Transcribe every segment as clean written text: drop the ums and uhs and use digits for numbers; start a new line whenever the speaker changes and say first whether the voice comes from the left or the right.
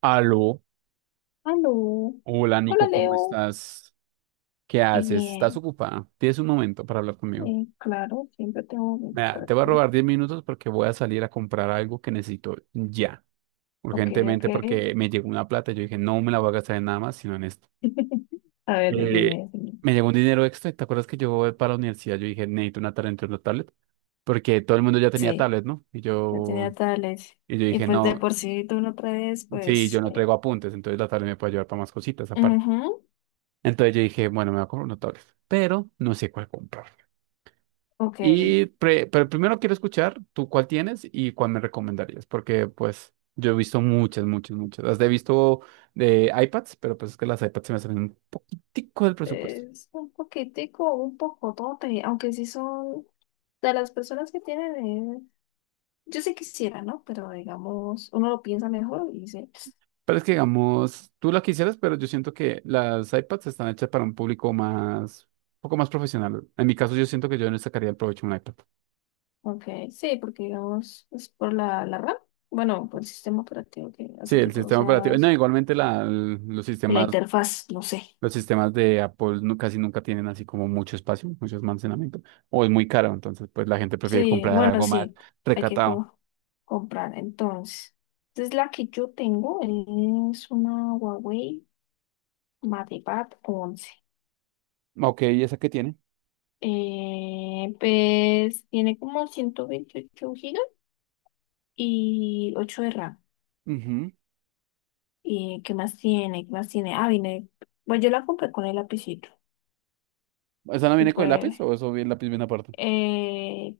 right: Aló,
left: Aló.
right: hola Nico,
left: Hola,
right: ¿cómo
left: Leo.
right: estás? ¿Qué haces? ¿Estás
left: Bien.
right: ocupada? ¿Tienes un momento para hablar conmigo?
left: Claro, siempre tengo que estar
right: Mira, te voy a
left: aquí.
right: robar 10 minutos porque voy a salir a comprar algo que necesito ya,
left: Ok, ok.
right: urgentemente, porque me llegó una plata y yo dije, no me la voy a gastar en nada más, sino en esto.
left: A ver,
right: Eh,
left: dime, dime.
right: me llegó un dinero extra y ¿te acuerdas que yo voy para la universidad? Yo dije, necesito una tablet, porque todo el mundo ya tenía
left: Sí,
right: tablet, ¿no? Y
left: yo
right: yo,
left: tenía tales.
right: y yo
left: Y
right: dije,
left: pues de
right: no,
left: por sí tú no traes,
right: sí, yo
left: pues.
right: no traigo apuntes, entonces la tablet me puede ayudar para más cositas aparte.
left: Ujú.
right: Entonces yo dije, bueno, me voy a comprar una tablet, pero no sé cuál comprar.
left: Ok.
right: Y pero primero quiero escuchar tú cuál tienes y cuál me recomendarías, porque pues yo he visto muchas, muchas, muchas. Las he visto de iPads, pero pues es que las iPads se me salen un poquitico del presupuesto.
left: Es un poquitico, un poco tote, aunque sí son de las personas que tienen. eh, Yo sí quisiera, ¿no? Pero digamos, uno lo piensa mejor y dice.
right: Pero es que digamos, tú la quisieras, pero yo siento que las iPads están hechas para un público más, un poco más profesional. En mi caso, yo siento que yo no sacaría el provecho de un iPad.
left: Ok, sí, porque digamos, es por la RAM, bueno, por el sistema operativo que
right: Sí,
left: hace que
right: el
left: todo
right: sistema
left: sea
right: operativo. No,
left: más,
right: igualmente la, los
left: y la
right: sistemas
left: interfaz, no sé.
right: Los sistemas de Apple casi nunca tienen así como mucho espacio, mucho almacenamiento, o es muy caro, entonces pues la gente prefiere
left: Sí,
right: comprar
left: bueno,
right: algo más
left: sí, hay que
right: recatado.
left: comprar entonces. Entonces la que yo tengo es una Huawei MatePad 11.
right: Ok, ¿y esa qué tiene?
left: Pues tiene como 128 gigas y 8 de RAM.
right: Ujú.
left: ¿Y qué más tiene? ¿Qué más tiene? Ah, viene, bueno, yo la compré con el lapicito
right: ¿Esa no
left: y
right: viene con el
left: pues.
right: lápiz o el lápiz viene aparte?
left: Eh,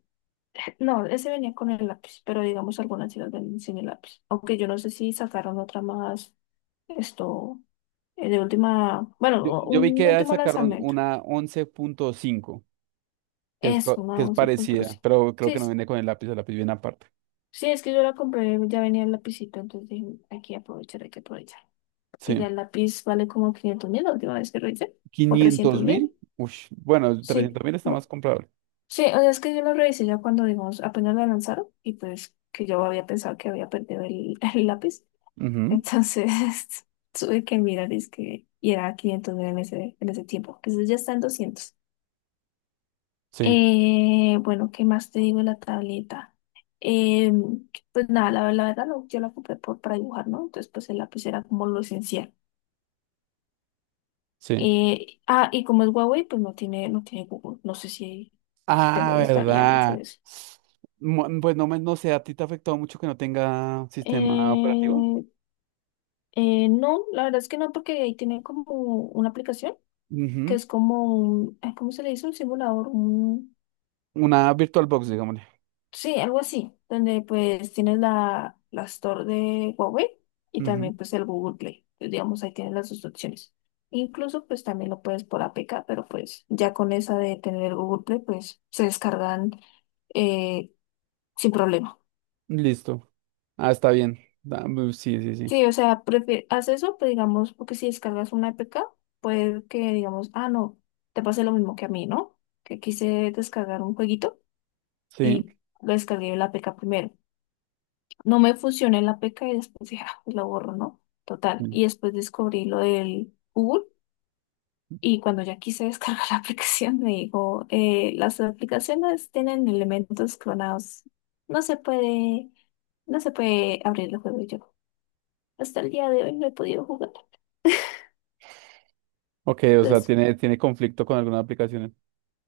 left: No, ese venía con el lápiz, pero digamos algunas sí las venden sin el lápiz. Aunque yo no sé si sacaron otra más, esto, de última, bueno,
right: Yo, yo vi
left: un
right: que ya
left: último
right: sacaron
left: lanzamiento.
right: una 11.5 que es,
left: Es una
right: que es parecida,
left: 11.5.
right: pero creo
left: Sí,
right: que no
left: sí,
right: viene con el lápiz viene aparte.
left: sí, es que yo la compré, ya venía el lapicito, entonces dije, hay que aprovechar, hay que aprovechar. Porque ya
right: Sí.
left: el lápiz vale como 500.000 la última vez que revisé, o
right: Quinientos
left: 300.000.
right: mil, Ush. Bueno,
left: Sí,
right: 300.000 está
left: bu-
right: más comprable.
left: sí, o sea, es que yo lo revisé ya cuando, digamos, apenas la lanzaron y pues que yo había pensado que había perdido el el lápiz.
right: Ujú,
left: Entonces tuve que mirar es que, y era 500.000 en ese tiempo. Entonces ya está en doscientos.
right: sí,
left: Bueno, ¿qué más te digo de la tableta? Eh, pues nada, la verdad yo la compré para dibujar, ¿no? Entonces pues el lápiz era como lo esencial.
right: sí.
left: Y como es Huawei, pues no tiene Google. No sé si te
right: Ah,
left: molestaría mucho
right: ¿verdad?
left: eso.
right: Pues no, no sé, ¿a ti te ha afectado mucho que no tenga sistema operativo?
left: Eh, no, la verdad es que no, porque ahí tienen como una aplicación que
right: Ujú.
left: es como un, ay, ¿cómo se le dice? Un simulador.
right: Una VirtualBox, digámosle.
left: Sí, algo así, donde pues tienes la Store de Huawei y
right: Ujú.
left: también pues el Google Play. Pues, digamos, ahí tienes las dos opciones. Incluso pues también lo puedes por APK, pero pues ya con esa de tener el Google Play pues se descargan eh, sin problema.
right: Listo. Ah, está bien. Sí, sí, sí.
left: Sí, o sea, haz eso, pues digamos, porque si descargas una APK, puede que digamos, ah, no, te pase lo mismo que a mí, ¿no? Que quise descargar un jueguito
right: Sí.
left: y lo descargué en la APK primero. No me fusioné en la peca y después dije, ah, pues lo borro, ¿no? Total.
right: Sí.
left: Y después descubrí lo del Google y cuando ya quise descargar la aplicación me dijo, las aplicaciones tienen elementos clonados. No se puede, no se puede abrir el juego. Y yo. Hasta el día de hoy no he podido jugar.
right: Ok, o sea,
left: Entonces,
right: tiene conflicto con algunas aplicaciones.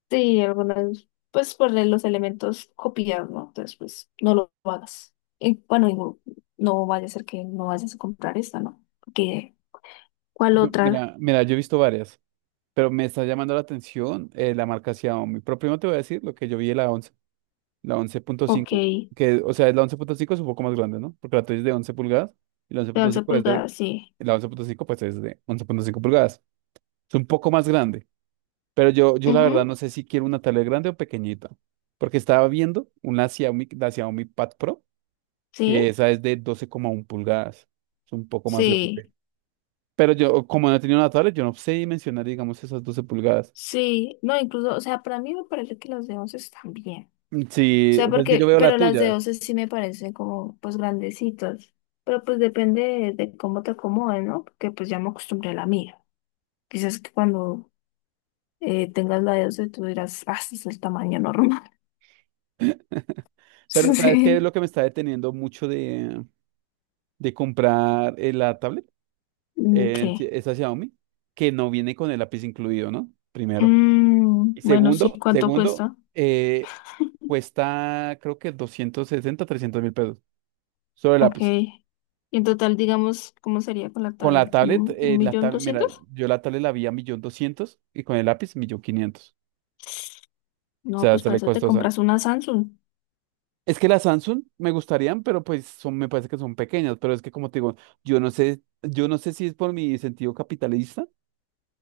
left: sí, algunas, pues por los elementos copiados, ¿no? Entonces, pues no lo hagas. Y bueno, digo, no vaya a ser que no vayas a comprar esta, ¿no? Porque, ¿cuál
right: No,
left: otra?
right: mira, mira, yo he visto varias, pero me está llamando la atención la marca Xiaomi. Pero primero te voy a decir lo que yo vi de la 11. La once punto
left: Ok.
right: cinco que, o sea, es la 11.5 es un poco más grande, ¿no? Porque la tuya es de 11 pulgadas y
left: De 11 pulgadas, sí.
right: la 11.5 pues es de 11.5 pulgadas. Es un poco más grande, pero yo la verdad
left: Ujú.
right: no sé si quiero una tablet grande o pequeñita, porque estaba viendo una Xiaomi, la Xiaomi Pad Pro, que
left: Sí,
right: esa es de 12,1 pulgadas, es un poco más
left: sí,
right: grande. Pero yo, como no he tenido una tablet, yo no sé dimensionar, digamos, esas 12 pulgadas.
left: sí. No, incluso, o sea, para mí me parece que las de 11 están bien. O
right: Sí,
left: sea,
right: pues, es que yo
left: porque,
right: veo la
left: pero las de
right: tuya.
left: 11 sí me parecen como, pues, grandecitas. Pero pues depende de cómo te acomode, ¿no? Porque pues ya me acostumbré a la mía. Quizás que cuando tengas la de 11 tú dirás, ah, este es el tamaño normal.
right: Pero sabes qué es
left: Sí.
right: lo que me está deteniendo mucho de comprar la tablet,
left: Mm, ¿qué?
right: esa Xiaomi, que no viene con el lápiz incluido, ¿no? Primero.
left: Mm,
right: Y
left: bueno, sí,
right: Segundo,
left: ¿cuánto
right: segundo,
left: cuesta?
right: eh, cuesta creo que 260 300.000 pesos, solo el
left: Ok.
right: lápiz.
left: Y en total, digamos, ¿cómo sería con la
right: Con
left: tablet? ¿Un
right: la
left: millón
right: tablet, mira,
left: doscientos?
right: yo la tablet la vi a millón doscientos y con el lápiz millón quinientos. O
left: No,
right: sea,
left: pues para
right: sale
left: eso te
right: costosa.
left: compras una Samsung.
right: Es que las Samsung me gustarían, pero pues son, me parece que son pequeñas, pero es que como te digo, yo no sé si es por mi sentido capitalista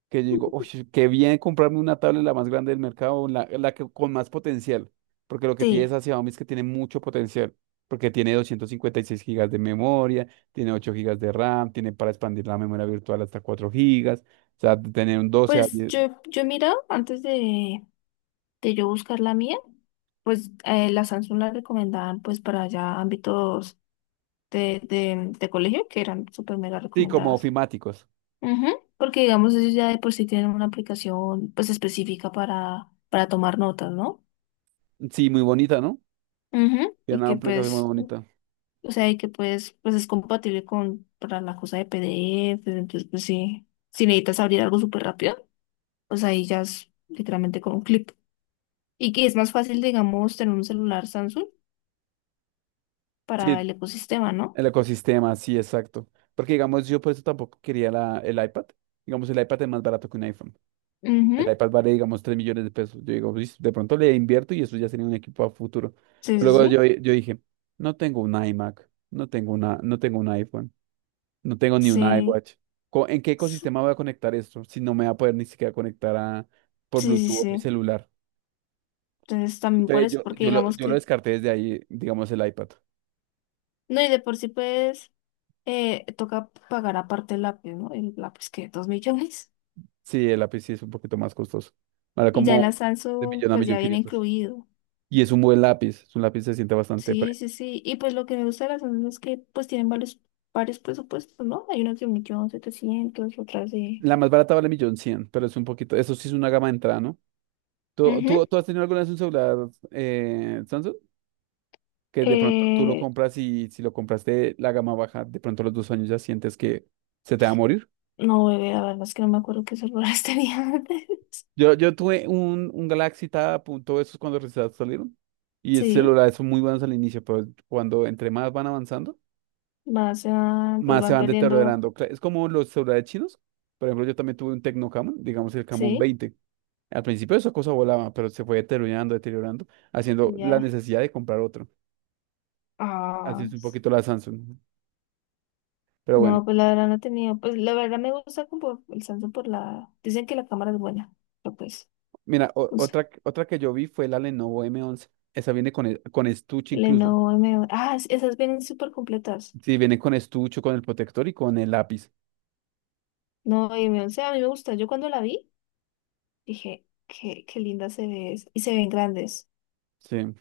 right: que yo digo, "Ush, qué bien comprarme una tablet la más grande del mercado, con más potencial, porque lo que tiene
left: Sí,
right: esa Xiaomi es que tiene mucho potencial, porque tiene 256 gigas de memoria, tiene 8 gigas de RAM, tiene para expandir la memoria virtual hasta 4 gigas, o sea, tener un 12 a
left: pues
right: 10,
left: yo he mirado antes de yo buscar la mía, pues la Samsung la recomendaban pues para ya ámbitos de colegio que eran súper mega
right: sí, como
left: recomendadas.
right: ofimáticos.
left: Ujú. Porque digamos ellos ya de por sí tienen una aplicación pues específica para tomar notas, ¿no?
right: Sí, muy bonita, ¿no?
left: Ujú.
right: Tiene
left: Y
right: una
left: que
right: aplicación muy
left: pues,
right: bonita.
left: o sea, y que pues, pues es compatible con para la cosa de PDF, entonces pues sí, si necesitas abrir algo súper rápido. O sea, ahí ya es literalmente con un clip. Y que es más fácil, digamos, tener un celular Samsung
right: Sí,
left: para el ecosistema, ¿no?
right: el ecosistema, sí, exacto. Porque digamos, yo por eso tampoco quería el iPad. Digamos, el iPad es más barato que un iPhone. El
left: Ujú.
right: iPad vale, digamos, 3 millones de pesos. Yo digo, "Uy, de pronto le invierto y eso ya sería un equipo a futuro.
left: Sí, sí,
right: Luego
left: sí.
right: yo dije, no tengo un iMac, no tengo un iPhone, no tengo ni un
left: Sí,
right: iWatch. ¿En qué ecosistema voy a conectar esto si no me va a poder ni siquiera conectar por
left: sí, sí,
right: Bluetooth a mi
left: sí.
right: celular?
left: Entonces también por
right: Entonces
left: eso,
right: yo,
left: porque
right: yo lo,
left: digamos
right: yo lo
left: que,
right: descarté desde ahí, digamos, el iPad.
left: no, y de por sí pues toca pagar aparte el lápiz, ¿no? El lápiz que 2 millones.
right: Sí, el lápiz sí es un poquito más costoso. Vale
left: Y ya la
right: como de
left: Samsung
right: millón a
left: pues
right: millón
left: ya viene
right: quinientos.
left: incluido.
right: Y es un buen lápiz, es un lápiz que se siente bastante.
left: Sí, sí, sí. Y pues lo que me gusta de las Samsung es que pues tienen varios presupuestos, ¿no? Hay unos de 1.700.000, otras de...
right: La más barata vale millón cien, pero es un poquito, eso sí es una gama de entrada, ¿no? ¿Tú,
left: Ujú.
right: tú, tú has tenido alguna vez un celular Samsung? Que de pronto tú lo
left: Eh,
right: compras y si lo compraste la gama baja, de pronto a los 2 años ya sientes que se te va a morir.
left: No, bebé, la verdad es que no me acuerdo qué celulares tenía antes.
right: Yo tuve un Galaxy Tab, punto, esos cuando recién salieron. Y esos
left: Sí,
right: celulares son muy buenos al inicio, pero cuando entre más van avanzando,
left: pues
right: más se
left: van
right: van
left: perdiendo,
right: deteriorando. Es como los celulares chinos. Por ejemplo, yo también tuve un Tecno Camon, digamos el Camon
left: sí,
right: veinte Al principio esa cosa volaba, pero se fue deteriorando, deteriorando, haciendo
left: y
right: la
left: ya.
right: necesidad de comprar otro. Así
left: Ah,
right: es un poquito la Samsung. Pero bueno,
left: no, pues la verdad no he tenido, pues la verdad me gusta como el Samsung dicen que la cámara es buena, pero
right: mira, o-
left: pues
right: otra, otra que yo vi fue la Lenovo M11. Esa viene con estuche incluso.
left: Lenovo M11, ah, esas vienen súper completas.
right: Sí, viene con estuche, con el protector y con el lápiz.
left: No, y M11 a mí me gusta, yo cuando la vi dije, qué linda se ve, es", y se ven grandes.
right: Sí.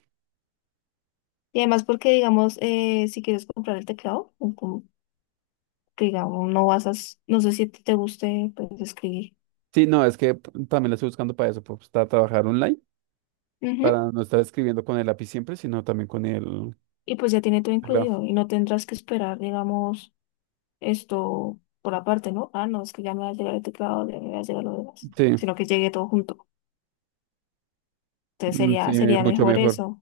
left: Y además porque, digamos, si quieres comprar el teclado, digamos, no sé si a ti te guste, pues, escribir.
right: Sí, no, es que también la estoy buscando para eso, pues, para trabajar online,
left: Ujú.
right: para no estar escribiendo con el lápiz siempre, sino también con el
left: Y pues ya tiene todo
right: teclado.
left: incluido y no tendrás que esperar, digamos, esto por aparte, ¿no? Ah, no, es que ya me va a llegar el teclado, ya me va a llegar lo demás,
right: Sí,
left: sino que llegue todo junto. Entonces
right: mm, sí,
left: sería
right: mucho
left: mejor
right: mejor.
left: eso.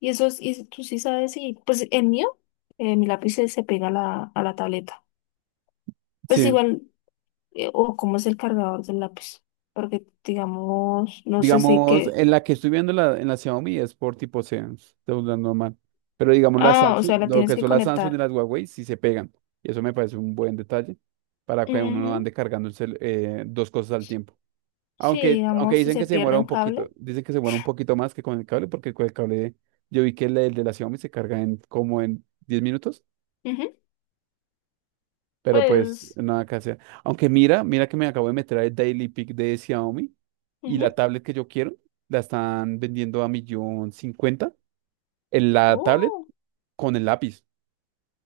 left: Y eso es, y tú sí sabes, y pues el mío, mi lápiz se pega a a la tableta. Pues
right: Sí,
left: igual, o cómo es el cargador del lápiz, porque digamos, no sé si
right: digamos,
left: que,
right: en la que estoy viendo en la Xiaomi es por tipo C, estoy hablando mal. Pero digamos,
left: ah, o sea, la
right: Lo
left: tienes
right: que
left: que
right: son las Samsung y
left: conectar.
right: las Huawei sí se pegan. Y eso me parece un buen detalle para que uno no ande cargando dos cosas al tiempo.
left: Sí,
right: Aunque
left: digamos, si
right: dicen
left: se
right: que se
left: pierde
right: demora
left: un
right: un
left: cable,
right: poquito, dicen que se demora un poquito más que con el cable, porque con el cable yo vi que el de la Xiaomi se carga en como en 10 minutos,
left: ujú,
right: pero pues
left: pues,
right: nada que hacer. Aunque mira, mira que me acabo de meter al Daily Pick de Xiaomi y
left: ujú.
right: la tablet que yo quiero la están vendiendo a millón cincuenta, en la tablet
left: Oh,
right: con el lápiz.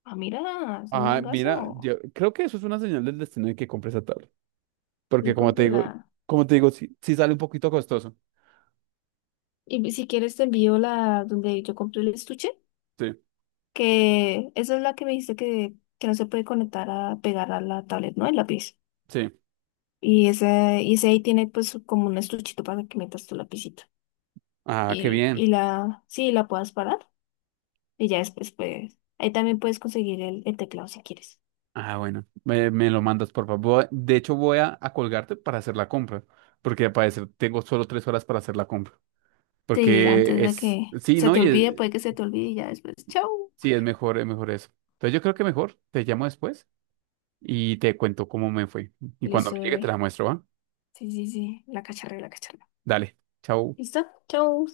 left: ah, mira, es un
right: Ajá, mira,
left: gangazo.
right: yo creo que eso es una señal del destino de que compres esa tablet. Porque
left: Y
right: como te digo,
left: cómprala.
right: como te digo, sí, sí sale un poquito costoso.
left: Y si quieres te envío la donde yo compré el estuche,
right: Sí,
left: que esa es la que me dijiste que no se puede conectar a pegar a la tablet, ¿no? El lápiz.
right: sí.
left: Y y ese ahí tiene pues como un estuchito para que metas tu lapicito.
right: Ah, qué bien.
left: Y la, sí, la puedas parar. Y ya después, pues, ahí también puedes conseguir el teclado si quieres.
right: Ah, bueno, me lo mandas, por favor. De hecho, voy a colgarte para hacer la compra. Porque al parecer tengo solo 3 horas para hacer la compra.
left: Sí, antes
right: Porque
left: de
right: es,
left: que
right: sí,
left: se
right: ¿no?
left: te olvide, puede que se te olvide y ya después, chau.
right: Sí, es mejor eso. Entonces yo creo que mejor te llamo después y te cuento cómo me fue. Y cuando
left: Listo,
right: me llegue te la
left: bebé.
right: muestro, ¿va?
left: Sí, sí, sí, la cacharré, la cacharré.
right: Dale, chao.
left: ¿Listo? Chau.